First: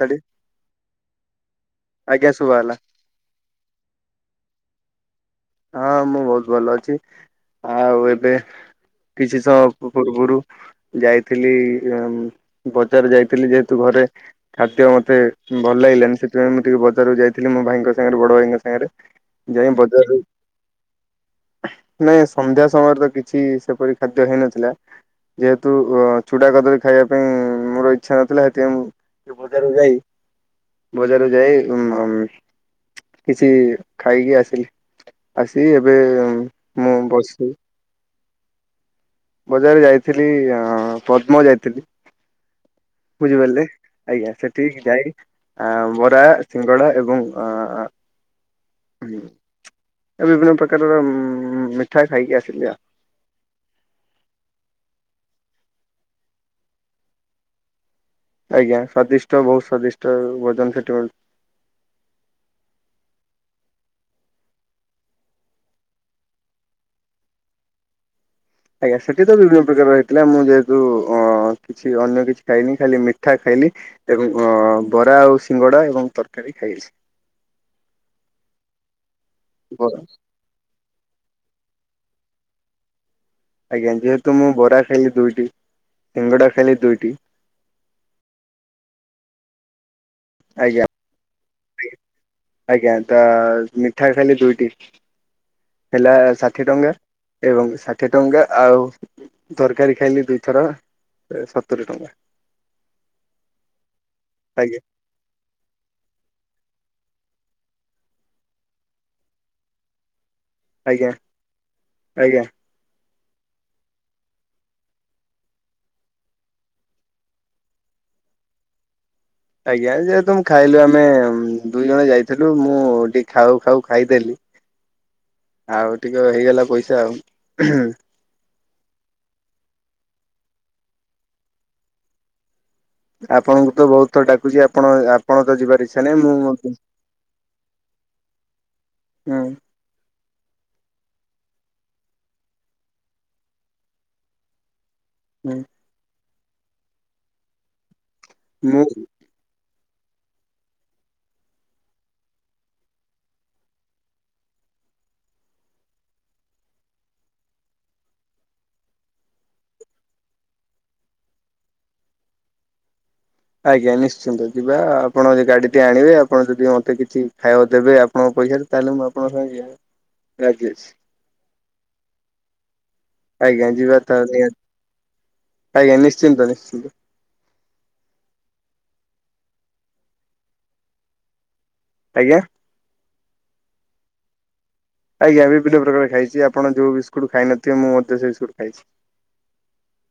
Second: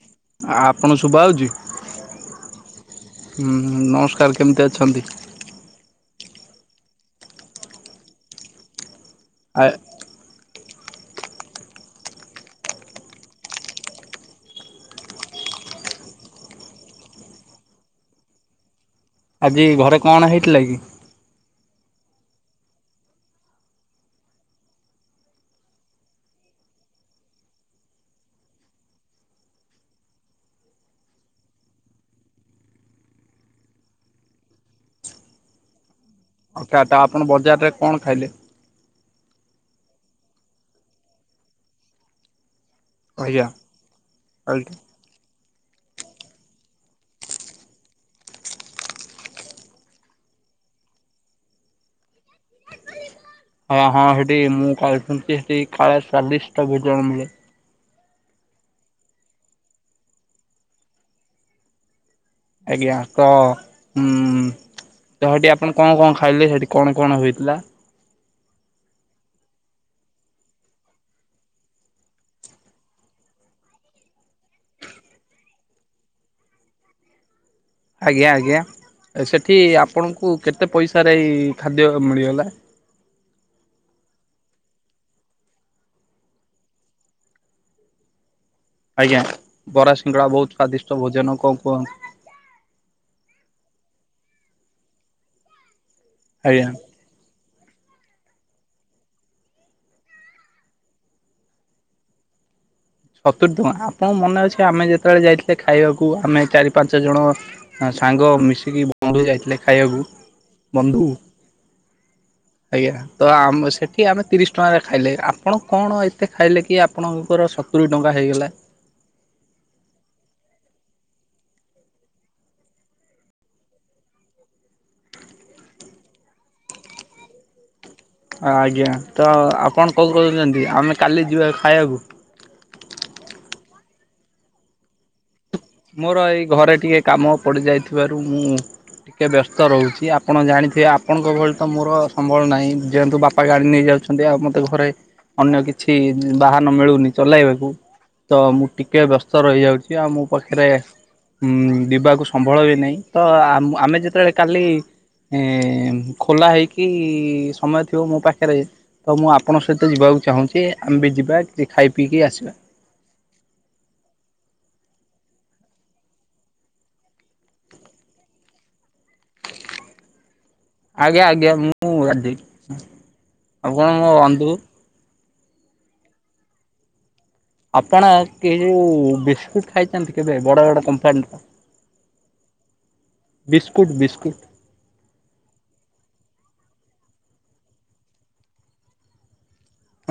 ତାଡି ଆପଣ ଶୁଭାହେଉଛି ଆଜ୍ଞା ଶୁଭାଗଲା ହୁଁ ନମସ୍କାର କେମିତି ଅଛନ୍ତି? ହଁ ମୁଁ ବହୁତ ଭଲ ଅଛି ଆଉ ଏବେ କିଛି ଆ ସମୟ ପୂର୍ବରୁ ଯାଇଥିଲି ବଜାର ଯାଇଥିଲି ଯେହେତୁ ଘରେ। ଖାଦ୍ୟ ମତେ ଭଲ ଲାଗିଲାନି ସେଥିପାଇଁ ମୁଁ ଟିକେ ବଜାରକୁ ଯାଇଥିଲି ମୋ ଭାଇଙ୍କ ସାଙ୍ଗରେ ବଡ ଭାଇଙ୍କ ସାଙ୍ଗରେ। ଆଜି ଯାଇ ଘରେ ବଜାରରୁ କଣ ହେଇଥିଲା କି? ନାଇଁ ସନ୍ଧ୍ୟା ସମୟରେ ତ କିଛି ସେପରି ଖାଦ୍ୟ ହେଇନଥିଲା। ଯେହେତୁ ଚୁଡା କଦଳୀ ଖାଇବା ପାଇଁ ମୋର ଇଚ୍ଛା ନଥିଲା ହେଥିପାଇଁ ମୁଁ। ଟିକେ ବଜାରକୁ ଯାଇ ବଜାର ଯାଇ ଉଁ ହମ୍। କିଛି ଖାଇକି ଆସିଲି। ଆସିକି ଏବେ। ଓକେ ମୁଁ ଆଟା ଆପଣ ବସି ବଜାରରେ କଣ ଖାଇଲେ? ବଜାରରେ ଯାଇଥିଲି ପଦ୍ମ ଯାଇଥିଲି। ଆଜ୍ଞା ବୁଝିପାରିଲେ ଆଜ୍ଞା କାଲି? ସେଠିକି ଯାଇ ଆ ବରା ସିଙ୍ଗଡା ଏବଂ ଅ। ହୁଁ ଏ ବିଭିନ୍ନ ପ୍ରକାରର ଉ ମିଠା ଖାଇକି ଆସିଲି ଆଉ। ଆଜ୍ଞା ହଁ ହେଠି ମୁଁ ଖାଏ ଶୁଣିଛି ହେଠି ଖାଇବା ସ୍ୱାଦିଷ୍ଟ ଭୋଜନ ମିଳେ। ଆଜ୍ଞା ସ୍ଵାଦିଷ୍ଟ ବହୁ ସ୍ଵାଦିଷ୍ଟ ଭଜନ ସେଠି ମିଳେ। ଆଜ୍ଞା ତ ହୁଁ। ତ ହେଠି ଆପଣ କଣ କଣ ଖାଇଲେ ହେଠି କଣ କଣ ହୋଇଥିଲା? ଆଜ୍ଞା ସେଠି ତ ବିଭିନ୍ନ ପ୍ରକାର ହେଇଥିଲା ମୁଁ ଯେହେତୁ ଅଁ। କିଛି ଅନ୍ୟ କିଛି ଖାଇନି ଖାଲି ମିଠା ଖାଇଲି। ଏବଂ ଅ ବରା ଆଉ ସିଙ୍ଗଡା ଏବଂ ତରକାରୀ ଖାଇଲି। ଆଜ୍ଞା ଆଜ୍ଞା ସେଠି ଆପଣଙ୍କୁ କେତେ ପଇସାରେ ଏଇ ଖାଦ୍ୟ ମିଳିଗଲା? ଆଜ୍ଞା ଯେହେତୁ ମୁଁ ବରା ଖାଇଲି ଦୁଇଟି ସିଙ୍ଗଡା ଖାଇଲି ଦୁଇଟି। ଆଜ୍ଞା ବରା ସିଙ୍ଗଡ଼ା ବହୁତ ଆଜ୍ଞା ସ୍ଵାଦିଷ୍ଟ ଭୋଜନ ଆଉ କଣ କୁହ? ଆଜ୍ଞା ତା ମିଠା ଖାଇଲି ଦୁଇଟି ହେଲା ଆଜ୍ଞା। ଷାଠିଏ ଟଙ୍କା। ଏବଂ ଷାଠିଏ ଟଙ୍କା ଆଉ। ତରକାରୀ ଖାଇଲି ଦୁଇଥର ଏ ସତୁରି ଟଙ୍କା। ସତୁରି ଟଙ୍କା ଆପଣଙ୍କ ମନେ ଅଛି ଆଜ୍ଞା ଆମେ ଯେତେବେଳେ ଯାଇଥିଲେ ଖାଇବାକୁ ଆମେ ଚାରି ପାଞ୍ଚ ଜଣ। ଆ ସାଙ୍ଗ ମିଶିକି ବନ୍ଧୁ ଯାଇଥିଲେ ଖାଇବାକୁ। ବନ୍ଧୁ ଆଜ୍ଞା ଆଜ୍ଞା ଆଜ୍ଞା। ତ ଆମେ ସେଠି ଆମେ ତିରିଶ ଟଙ୍କାରେ ଖାଇଲେ ଆପଣ କଣ ଏତେ ଖାଇଲେ କି ଆପଣଙ୍କର ସ ତୁରି ଟଙ୍କା ହୋଇଗଲା। ଆଜ୍ଞା ଯେହେତୁ ଖାଇଲୁ ଆମେ ଦୁଇ ଜଣ ଯାଇଥିଲୁ ମୁଁ ଟିକେ ଖାଉ ଖାଉ ଖାଇଦେଲି। [inaudible] ଆଉ ଟିକେ ହେଇଗଲା ପଇସା ଆଉ। ଆଜ୍ଞା ତ ଆପଣ କଣ କହୁଛନ୍ତି ଆମେ କାଲି ଯିବା ଖାଇବାକୁ? ଆପଣଙ୍କୁ ତ ବହୁତ ଥର ଡାକୁଚି ଆପଣ ଆପଣ ତ ଯିବା ମୋର ଏଇ ଘରେ ଟିକେ କାମ ପଡ଼ିଯାଇଥିବାରୁ ମୁଁ ଟିକେ ବ୍ୟସ୍ତ ହୁଁ ରହୁଛି ଆପ ପଣ ଜାଣିଥିବେ ଆପଣଙ୍କ ଭଳି ତ ମୋର ସମ୍ବଳ ନାଇଁ ଯେହେତୁ ବାପା ଗାଡ଼ି ନେଇଯାଉଛନ୍ତି ଆଉ ମୋତେ ଘରେ ଅନ୍ୟ କିଛି ବାହନ ମିଳୁନି ଚଲାଇବାକୁ ତ ମୁଁ ଟିକେ ବ୍ୟସ୍ତ ସ ରହିଯାଉଚି ଆଉ ମୋ ପାଖେରେ ଉଁ ଡ଼ିବାକୁ ସମ୍ବଳ ବି ନାଇଁ ତ ଆମ ଆମେ ଯେତେବେଳେ କାଲି ଏଁ ଏଁ ମ୍ ଖୋଲା ହେଇକି ଇ ଇ ସମୟ ଥିବ ମୋ ପାଖେରେ ତ ମୁଁ ଆପଣଙ୍କ ସହିତ ଯିବାକୁ ଚାହୁଁଚି ଆମ୍ଭେ ଯିବା କିଛି ଖାଇ ପିଇକି ଆସିବା। ଆଜ୍ଞା ନିଶ୍ଚିନ୍ତ ଯିବା ଆପଣ ଯେ ଗାଡ଼ି ଟିଏ ଆଣିବେ ଆପଣ ଯଦି ମୋତେ କିଛି ଖାଇବାକୁ ଦେବେ ଆପଣଙ୍କ ପଇସାରୁ। ତାହେଲେ ମୁଁ ଆପଣଙ୍କ ସାଙ୍ଗେ ଯିବାକୁ ରାଜି ଅଛି। ଆଜ୍ଞା ଆଜ୍ଞା ମୁଁ ରାଜି ଆଜ୍ଞା ଆପଣ ଯିବା ମୋ ତାହେଲେ ବନ୍ଧୁ। ଆଜ୍ଞା ନିଶ୍ଚିନ୍ତ ନିଶ୍ଚିନ୍ତ। ଆପଣ କି ହେ ଯୋଉ ବିସ୍କୁଟ ଖାଇଚନ୍ତି କେବେ ବଡ଼ ବଡ଼ କମ୍ପାନୀର? ଆଜ୍ଞା। Biscuit biscuit. ଆଜ୍ଞା ବିଭିନ୍ନ ପ୍ରକାର ଖାଇଚି ଆପଣ ଯୋଉ ବିସ୍କୁଟ ଖାଇନଥିବେ ମୁଁ ମଧ୍ୟ ସେ ବିସ୍କୁଟ ଖାଇଛି।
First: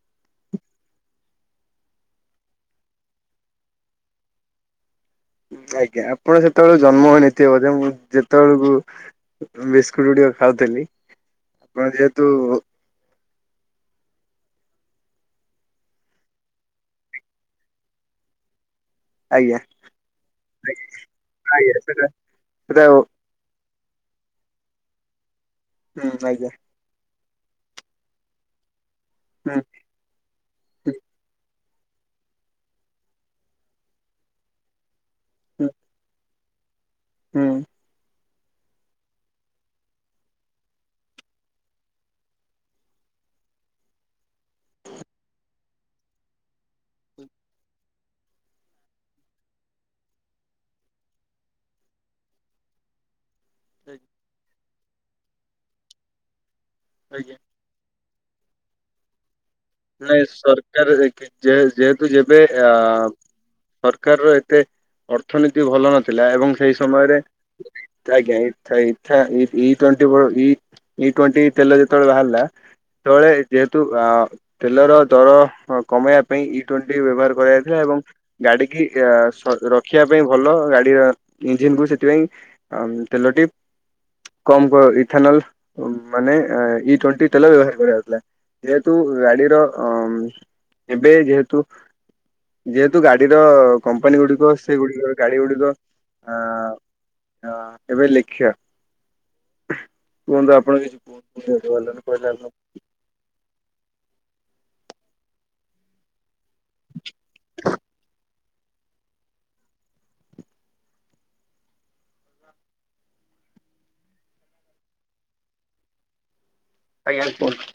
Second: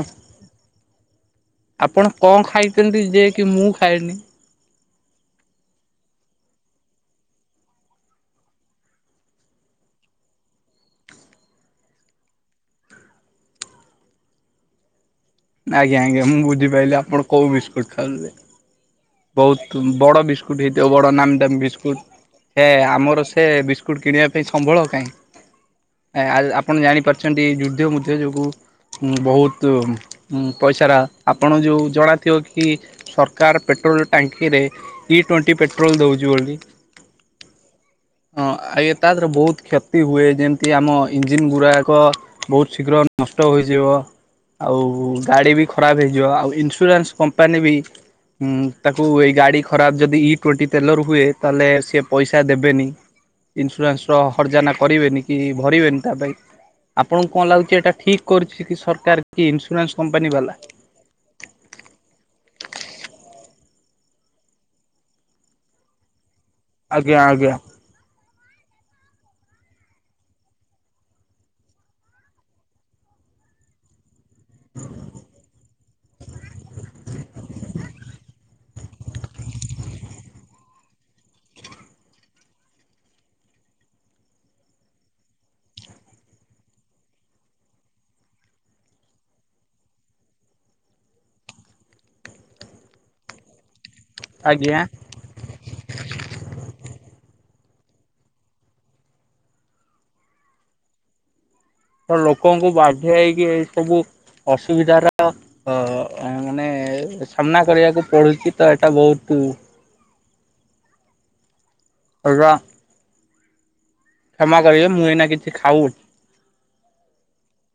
ହଁ ଆପଣ କଣ ଖାଇଚନ୍ତି ଯେ କି ମୁଁ ଖାଏନି? ଆଜ୍ଞା ଆପଣ ସେତବଳେ ଜନ୍ମ ହଇନଥିବେ ବୋଧେ ମୁଁ ଯେତବଳକୁ ଉଁ ବିସ୍କୁଟ ଗୁଡ଼ିକ ଖାଉଥିଲି ଆପଣ ଯେହେତୁ ଆଜ୍ଞା ଆଜ୍ଞା ମୁଁ ବୁଝିପାଇଲି ଆପଣ କଉ ବିସ୍କୁଟ ଖାଉଥୁଲେ। ଆଜ୍ଞା ବହୁତ ବଡ଼ ବିସ୍କୁଟ୍ ହେଇଥିବ ବଡ଼ ନାମ ଦାମ୍ ଆଜ୍ଞା ବିସ୍କୁଟ୍ ସେଟା ହେ ସେଟା ହୁଁ ଆମର ସେ ବିସ୍କ କୁଟ୍ କିଣିବା ପାଇଁ ସମ୍ବଳ କାଇଁ ଏଁ ଆ ଆଜ୍ଞା ଆପଣ ଜାଣିପାରୁଚନ୍ତି ଯୁଦ୍ଧ ମୁଦ୍ଧ ଯୋଗୁ ହୁଁ ବହୁତୁ ଉଁ ପଇସାରା ଆପଣ ଯୋଉ ଜଣାଥିବ କି ସରକାର ପେଟ୍ରୋଲ୍ ଟାଙ୍କିରେ ଇ ଟୋଣ୍ଟି ହୁଁ ପେଟ୍ରୋଲ୍ ଦଉଚି ବୋଲି। ହୁଁ। ହଁ ଆ ଏ ତା ଦେହରେ ବହୁତ କ୍ଷତି ହୁଏ ଯେମତି ଆମ ଇଞ୍ଜିିନ ଗୁରାକ ବହୁତ ଶୀଘ୍ର ନଷ୍ଟ ହୋଇଯିବ। ଆଉ ଗାଡ଼ି ବି ଖରାପ ହେଇଯିବ ଆଉ ଇନ୍ସୁରାନ୍ସ କମ୍ପାନୀ ବି ହୁଁ ତାକୁ ଏଇ ଗାଡ଼ି ଖରାପ ଯଦି ଇ ଟ୍ୱେଣ୍ଟି ତେଲରୁ ହୁଏ ତାହେଲେ ସିଏ ପଇସା ଦେବେନି। ହୁଁ। ଇନ୍ସୁରାନ୍ସ ର ହର୍ଜନା କରିବେନି କି ଭରିବେନି ତା ପାଇଁ ଆଜ୍ଞା ଆପଣଙ୍କୁ କଣ ଲାଗୁଚି କି ଏଟା ଠିକ କରିଛି କି ସରକାର କି ଇନ୍ସୁରାନ୍ସ ନାଇଁ କମ୍ପାନୀ ବାଲା? ସରକାର ଯେ ଯେହେତୁ ଯେବେ ଏ ଆ ଆ ସରକାରର ଏତେ ଅର୍ଥନୀତି ଭଲ ନଥିଲା ଏବଂ ସେଇ ଆଜ୍ଞା ସମୟରେ ଆଜ୍ଞା। ତା ଆଜ୍ଞା ଇଥା ଇଥା ଇ ଇ ଟ୍ୱେଣ୍ଟି ବଳୁ ଇ ଇ ଟ୍ୱେଣ୍ଟି ତେଲ ଯେତବଳେ ବାହାରିଲା ସେତବଳେ ଯେହେତୁ ଆ ଆ ତେଲର ଦର କମେଇବା ପାଇଁ ଇ ଟ୍ୱେଣ୍ଟି ବ୍ୟବହାର କରାଯାଇଥିଲା ଏବଂ ଗାଡ଼ି କି ୟ ସ ରଖିବା ପାଇଁ ଭଲ ଗାଡ଼ିର ଇଞ୍ଜିନ୍ କୁ ସେଥିପାଇଁ ଆମ୍ ତେଲଟି କମ୍ କର ଇଥାନଲ ମାନେ ଇ ଟ୍ୱେଣ୍ଟି ତେଲ ବ୍ୟବହାର କରା ଯାଉଥିଲା। ଯେହେତୁ ଗାଡ଼ିର ଅଂ ଏବେ ଯେହେତୁ ଯେହେତୁ ଗାଡ଼ିର କମ୍ପାନୀ ଗୁଡ଼ିକ ଆଜ୍ଞା। ସେଗୁଡ଼ିକ ଗାଡ଼ି ଗୁଡ଼ିକ ଅ ଅଁ ଏବେ ଲେଖିବା କୁହନ୍ତୁ ଆପଣ କିଛି କୁହ ସେଇ ଯୋଗୁ ବାହାରଲାନି। ତ ଲୋକଙ୍କୁ ବାଧ୍ୟ ହେଇକି ଏଇସବୁ ଅସୁବିଧାର ଅ ଆ ମାନେ ସାମ୍ନା କରିବାକୁ ପଡ଼ୁଛି ତ ଏଟା ବହୁତୁ [inaudible] କ୍ଷମା କରିବେ ମୁଁ ଏଇନା କିଛି ଖାଉଚ୍ ଆଜ୍ଞା କୁହନ୍ତ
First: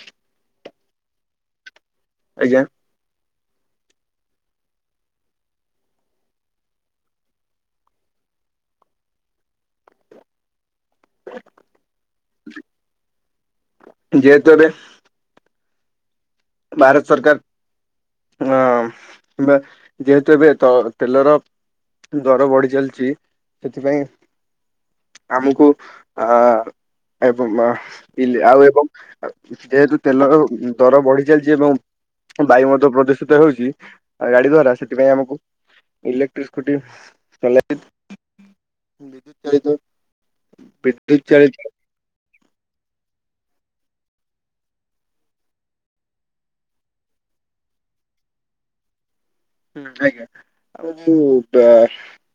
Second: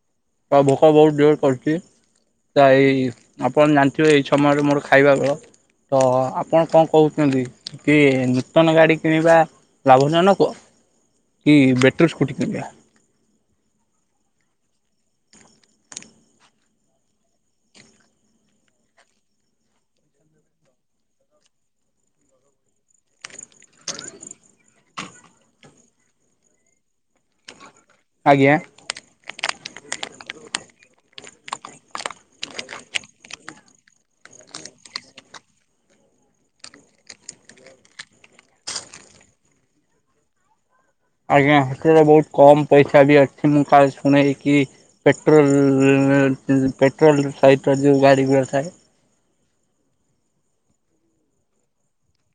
ତ ଭୋକ ବହୁତ୍ ଜୋର୍ କରୁଛି ଆଜ୍ଞା ତ ଏଇ ଆପଣ ଜାଣିଥିବେ ଏଇ ଛମୟରେ ମୋର ଖାଇବା ବେଳ ତ ଆପଣ କଣ କହୁଛନ୍ତି? କି ନୂତନ ଗାଡ଼ି କିଣିବା ଲାଭଜନକ? କି ବେଟ୍ରି ସ୍କୁଟିି କିଣିଆ? ଯେହେତୁ ଏବେ ଭାରତ ସରକାର୍ ହଁ ଯେହେତୁ ଏବେ ତ ତେଲର ଦର ବଢି ଚାଲିଚି ସେଥିପାଇଁ ଆମକୁ ଆଏବଂ ମା ଇଲେ ଆଜ୍ଞା ଆଉ ଏବଂ ଯେହେତୁ ତେଲର ଦର ବଢି ଚାଲିଚି ଏବଂ ବାୟୁ ମଧ୍ୟ ପ୍ରଦୂଷିତ ହେଉଚି ଗାଡି ଦ୍ଵାରା ସେଥିପାଇଁ ଆମକୁ ଇଲେକ୍ଟ୍ରିକ ସ୍କୁଟି ଚଲେଇବା ବିଦ୍ୟୁତ୍ ଚାଳିତ ଵିଦ୍ ଆଜ୍ଞା ସେଥିରେ ବହୁତ କମ୍ ପଇସା ବି ଆସିଚି ମୁଁ କାଲି ଶୁଣିଲିକି ପେଟ୍ରୋଲ୍ ରେ ପେଟ୍ରୋଲ୍ ସହିତ ଯୋଉ ଗାଡ଼ି ଗୁଡ଼ା ଥାଏ। ହୁଁ ଆଜ୍ଞା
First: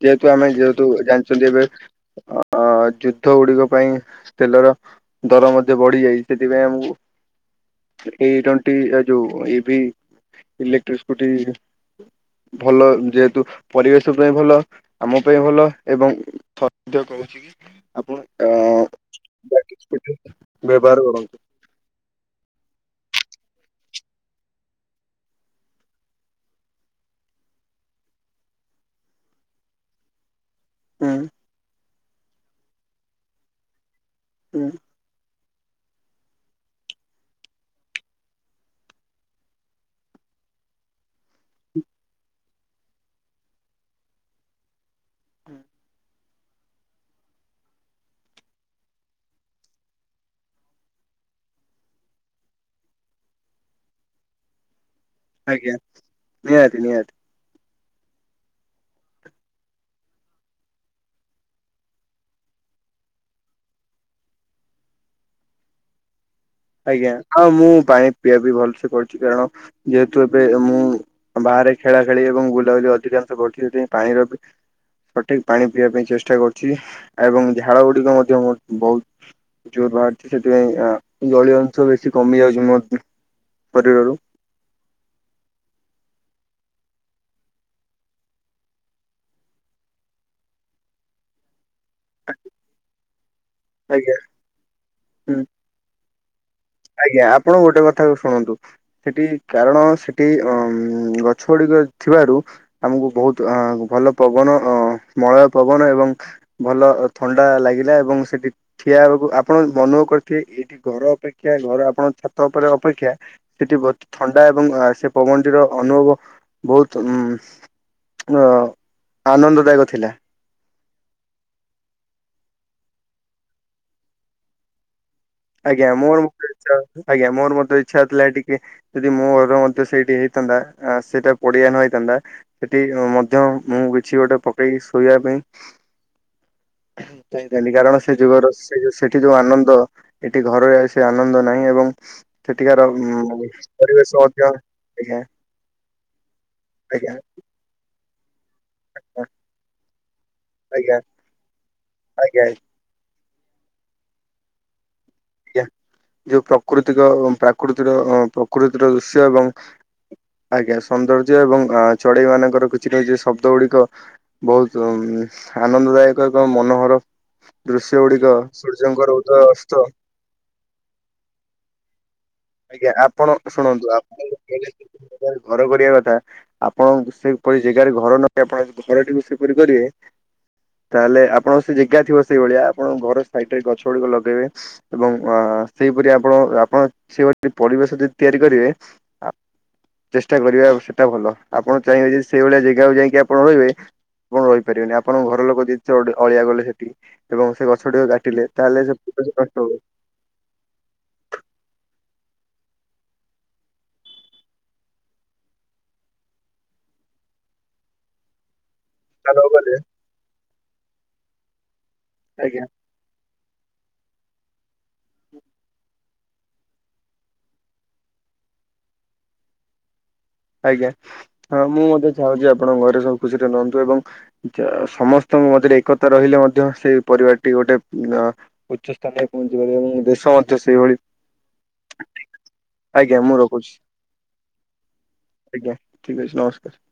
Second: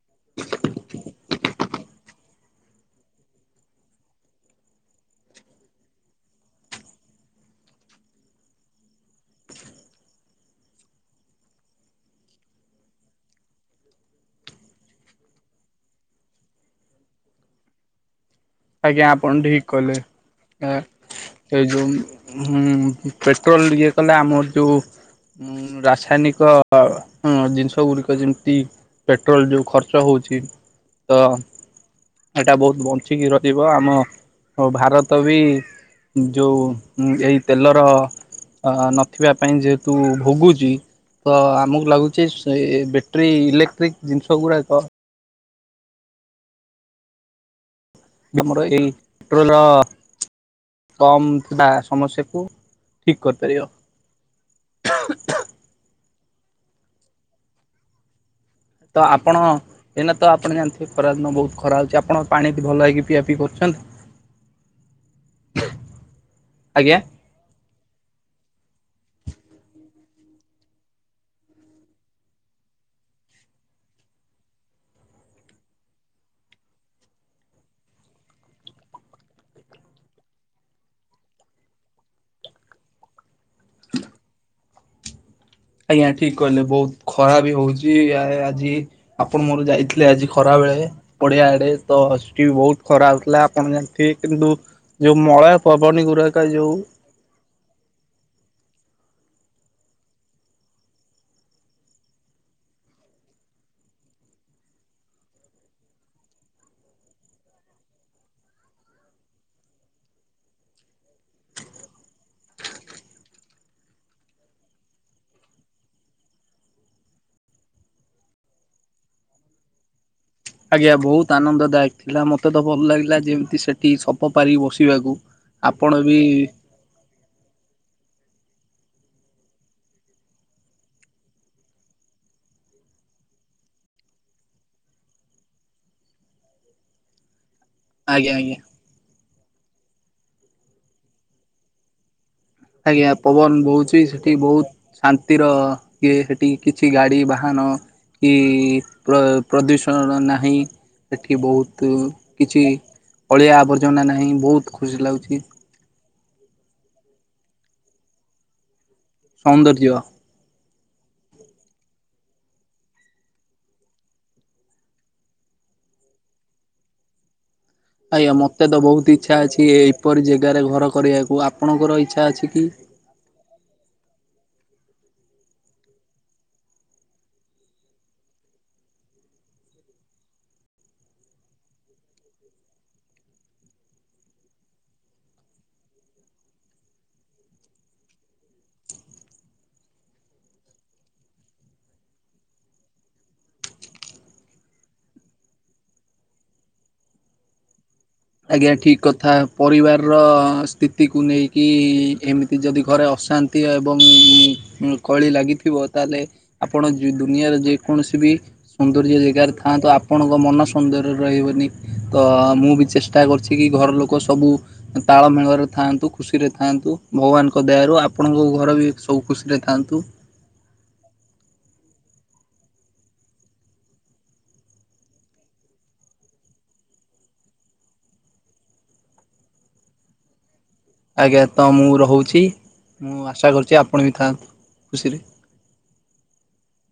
[inaudible] ଯେହେତୁ ଆମେ ଯେହେତୁ ଜାଣିଚନ୍ତି ଏବେ ଅ ଯୁଦ୍ଧ ଗୁଡିକ ପାଇଁ ତେଲର ଦର ମଧ୍ୟ ବଢି ଯାଇଚି ସେଥିପାଇଁ ଆମକୁ ଏ ଟୋଣ୍ଟି ଏ ଯୋଉ ଏବି ଇଲେକ୍ଟ୍ରି ସ୍କୁଟି। ଭଲ ଯେହେତୁ ପରିବେଶ ପାଇଁ ଭଲ ଆମ ପାଇଁ ଭଲ ଏବଂ [inaudible] କହୁଚି କି ଆପଣ ଅ ଆଜ୍ଞା ଆପଣ ଠିକ୍ କଲେ ଆଁ। ବ୍ୟବହାର କରନ୍ତୁ। ସେ ଯୋଉ [inaudible] ଇଏ କଲେଆମର ଯୋଉ ଉଁ ରାସାୟନିକ ଜିନିଷ ଗୁଡିକ ଯେମିତି ପେଟ୍ରୋଲ ଯୋଉ ଖର୍ଚ୍ଚ ହଉଚି। ହୁଁ ତ ଏଇଟା ବହୁତ ବଞ୍ଚିକି ରହିବ ଆମ ହୁଁ ଭାରତ ତ ବି ଯୋଉ ଏଇ ତେଲର ନଥିବା ପାଇଁ ଯେହେତୁ ଭୋଗୁଚି। ତ ଆମକୁ ଲାଗୁଚି ସ ବ୍ୟାଟେରୀ ଇଲେକ୍ଟ୍ରିକ୍ ଜିନିଷ ଗୁଡାକ ହୁଁ। ଆମର ଏଲ୍ ଟ୍ରୋଲ କମ୍ ଥିବା ସମସ୍ୟାକୁ ଠିକ୍ କରିପାରିବ। ଆଜ୍ଞା ନିହାତି ନିହାତି। ତ ଆପଣ ଏଇନା ତ ଆପଣ ଜାଣିଥିବେ ଖରାଦିନ ବହୁତ ଖରା ହଉଚି ଆପଣ ପାଣି ଟି ଭଲ ଭାଇକି ପିଆ ପିଇ କରୁଚନ୍ତି? [inaudible] ଆଜ୍ଞା ହଁ ମୁଁ ପାଣି ପିଆ ପିଇ ଭଲସେ କରୁଚି କାରଣ ଯେହେତୁ ଏବେ ମୁଁ ବାହାରେ ଖେଳା ଖେଳି ଏବଂ ବୁଲାବୁଲି ଅଧିକାଂଶ କରୁଚି ସେଥିପାଇଁ ପାଣିର ବି ସଠିକ୍ ପାଣି ପିଇବା ପାଇଁ ଚେଷ୍ଟା କରୁଚି ଏବଂ ଝାଳ ଗୁଡିକ ମଧ୍ୟ ମୋ ବହୁତ୍ ଜୋର୍ ବାହାରୁଚି ସେଥିପାଇଁ ଆ ଜଳୀୟ ଅଂଶ ବେଶୀ କମି ଯାଉଚି ମୋ ଶରୀରରୁ। ଆଜ୍ଞା ଠିକ୍ କଇଲେ ବହୁତ ଖରା ବି ହଉଚି ଆଉ ଆଜି ଆପଣ ମୋର ଯାଇଥିଲେ ଆଜି ଖରା ବେଳେ ପଡିଆ ଆଡେ ତ ସେଠି ବହୁତ ଖରା ହଉଥିଲା। ଆପଣ ଜାଣିଥିବେ ଆଜ୍ଞା କିନ୍ତୁ ଯୋଉ ହୁଁ। ମଳୟ ପବନ ଗୁୁରାକ ଯୋଉ ଆଜ୍ଞା ଆପଣ ଗୋଟେ କଥା କୁ ଶୁଣନ୍ତୁ। ସେଠି କାରଣ ସେଠି ଅ ଗଛ ଗୁଡିକ ଥିବାରୁ। ଆମକୁ ବହୁତ ଅ ଭଲ ପବନ ଅ ମଳୟ ପବନ ଏବଂ ଭଲ ଥଣ୍ଡା ଲାଗିଲା ଏବଂ ସେଠି ଠିଆ ହେବାକୁ ଆପଣ ଅନୁଭବ କରିଥିବେ ଏଇଠି ଘର ଅପେକ୍ଷା ଅପେକ୍ଷା ଘର ଆପଣଙ୍କ ଛାତ ଉପରେ ଅପେକ୍ଷା। ସେଠି ବହୁତ ଥଣ୍ଡା ଏବଂ ସେ ପବନଟିର ଅନୁଭବ ବହୁତ ଉଁ ଅ ଆନନ୍ଦଦାୟକ ଥିଲା। ଆଜ୍ଞା ବହୁତ ଆନନ୍ଦଦାୟକ ଥିଲା ମୋତେ ତ ଭଲ ଲାଗିଲା ଯେମିତି ସେଠି ସପ ପାରିକି ବସିବାକୁ। ଆଜ୍ଞା ଆପଣ ବି ମୋର ମୋର ମଧ୍ୟ୍ୟ ଇଛା ଆଜ୍ଞା ମୋର ମୋର ମଧ୍ୟ୍ୟ ଇଚ୍ଛା ହଉଥିଲା ଟିକେ। ଯଦି ମୋ ଘର ମଧ୍ୟ୍ୟ ସେଇଠି ହେଇଥାନ୍ତା ସେଇଟା ପଡିଆ ନ ହେଇଥାନ୍ତା। ସେଠି ମଧ୍ୟ୍ୟ ମୁଁ କିଛି ଗୋଟେ ପକେଇି ଶୋଇବା ପାଇଁ। ପାଇଥାନି କାରଣ ସେ ଆଜ୍ଞା ଯୁଗର ଆଜ୍ଞା। ସେ ଯୋଉ ସେଠି ଯୋଉ ଆନନ୍ଦ। ଏଠି ଘରରେ ସେ ଆନନ୍ଦ ନାହିଁ ଏବଂ ସେଠିକାର ଉ ଆଜ୍ଞା ପବନ ବହୁଛି ପରିବେଶ ସେଠି ମଧ୍ୟ ଆଜ୍ଞା ବହୁତ ଶାନ୍ତିର ଇଏ ସେଠି କିଛି ଆଜ୍ଞା ଗାଡି ବା ଧାନ କି ପ୍ର ପ୍ରଦୂଷଣ ନାହିଁ ଆଜ୍ଞା ଏଠି ବହୁତ ଆଜ୍ଞା ଆଜ୍ଞା କିଛି। ଅଳିଆ ଆବର୍ଜନା ନାହିଁ ବହୁତ ଖୁସି ଲାଗୁଛି। ଆଜ୍ଞ ଯୋଉ ପ୍ରକୃତିକ ପ୍ରାକୃତିର ପ୍ରକୃତିର ଦୃଶ୍ୟ ଏବଂ ସୌନ୍ଦର୍ଯ୍ୟ ଆଜ୍ଞା ସୌନ୍ଦର୍ଯ୍ୟ ଏବଂ ଚଢେଇ ମାନଙ୍କର କିଛି ନା କିଛି ଶବ୍ଦ ଗୁଡିକ। ବହୁତ ଆନନ୍ଦଦାୟକ ଏକ ମନୋହର। ଦୃଶ୍ୟ ଗୁଡିକ ଆଜ୍ଞା ମତେ ତ ସୂର୍ଯ୍ୟଙ୍କର ବହୁତ ଉଦୟ ଇଚ୍ଛା ଅଛି ଅସ୍ତ ଏପରି ଜାଗାରେ ଘର କରିବାକୁ ଆପଣଙ୍କର ଇଚ୍ଛା ଅଛି କି? ଆଜ୍ଞା ଆପଣ ଶୁଣନ୍ତୁ ଆପଣ ଘର କରିବା କଥା। ଆପଣ ସେପରି ଜାଗାରେ ଘର ନ ଆପଣ ଘରଟିକୁ ସେପରି କରିବେ। ତାହେଲେ ଆପଣଙ୍କ ସେ ଜାଗା ଥିବ ସେଇଭଳିଆ ଆପଣ ଘର ସାଇଡରେ ଗଛ ଗୁଡିକ ଲଗେଇବେ। ଏବଂ ସେହିପରି ଆପଣ ଆପଣ ସେ ପରିବେଶ ଯଦି ତିଆରି କରିବେ ଚେଷ୍ଟା କରିବା ସେଟା ଭଲ ଆପଣ ଚାହିଁବେ ଯଦି ସେଇଭଳିଆ ଜାଗାକୁ ଯାଇକି ଆପଣ ରହିବେ। ଆପଣ ରହିପାରିବେନି ଆପଣଙ୍କ ଘର ଲୋକ ଯେ ଅଳିଆ ଗଲେ ସେଠି ଏବଂ ସେ ଗଛ ଟିକେ ଗା ତାହେଲେ ସେ କଷ୍ଟ ହବ। ର ସ୍ଥିତିକୁ ନେଇକି ଏମିତି ଯଦି ଘରେ ଅଶାନ୍ତି ଏବଂ କଳି ଲାଗିଥିବ ତାହେଲେ ଆପଣ ଦୁନିଆରେ ଯେକୌଣସି ବି ସନ୍ଦର୍ଯ୍ୟ ତା ନ ଜାଗାରେ କଲେ ଥାନ୍ତୁ ଆପଣଙ୍କ ମନ ସୁନ୍ଦର ରହିବନି ତ ଆଜ୍ଞା ମୁଁ ବି ଚେଷ୍ଟା ଚେଷ୍ଟା କରୁଛି କି ଘର ଲୋକ ସବୁ ତାଳମେଳରେ ଥାଆନ୍ତୁ। ଖୁସିରେ ଥାଆନ୍ତୁ ଭଗବାନଙ୍କ ଦୟାରୁ ଆପଣଙ୍କ ଘର ବି ସବୁ ଖୁସିରେ ଥାଆନ୍ତୁ। ଆଜ୍ଞା ହଁ ମୁଁ ମଧ୍ୟତେ ଚାହୁଁଛି ଆପଣଙ୍କ ଘରେ ସବୁ ଖୁସିରେ ରୁହନ୍ତୁ ଏବଂ ସମସ୍ତଙ୍କ ମଧ୍ୟରେ ଏକତା ରହିଲେ ମଧ୍ୟ ସେଇ ପରିବାରଟି ଗୋଟେ ଅ ଉଚ୍ଚ ସ୍ଥାନରେ ପହଞ୍ଚିପାରିବନି ଏବଂ ଦେଶ ମଧ୍ୟ ସେଇଭଳି। ଆଜ୍ଞା ତ ମୁଁ ରହୁଛି ଆଜ୍ଞା ମୁଁ ଆଶା ରଖୁଛି କରୁଛି ଆପଣ ବି ଥାଆନ୍ତୁ ଖୁସିରେ। ଆଜ୍ଞା ଠିକ୍ ଅଛି ନମସ୍କାର।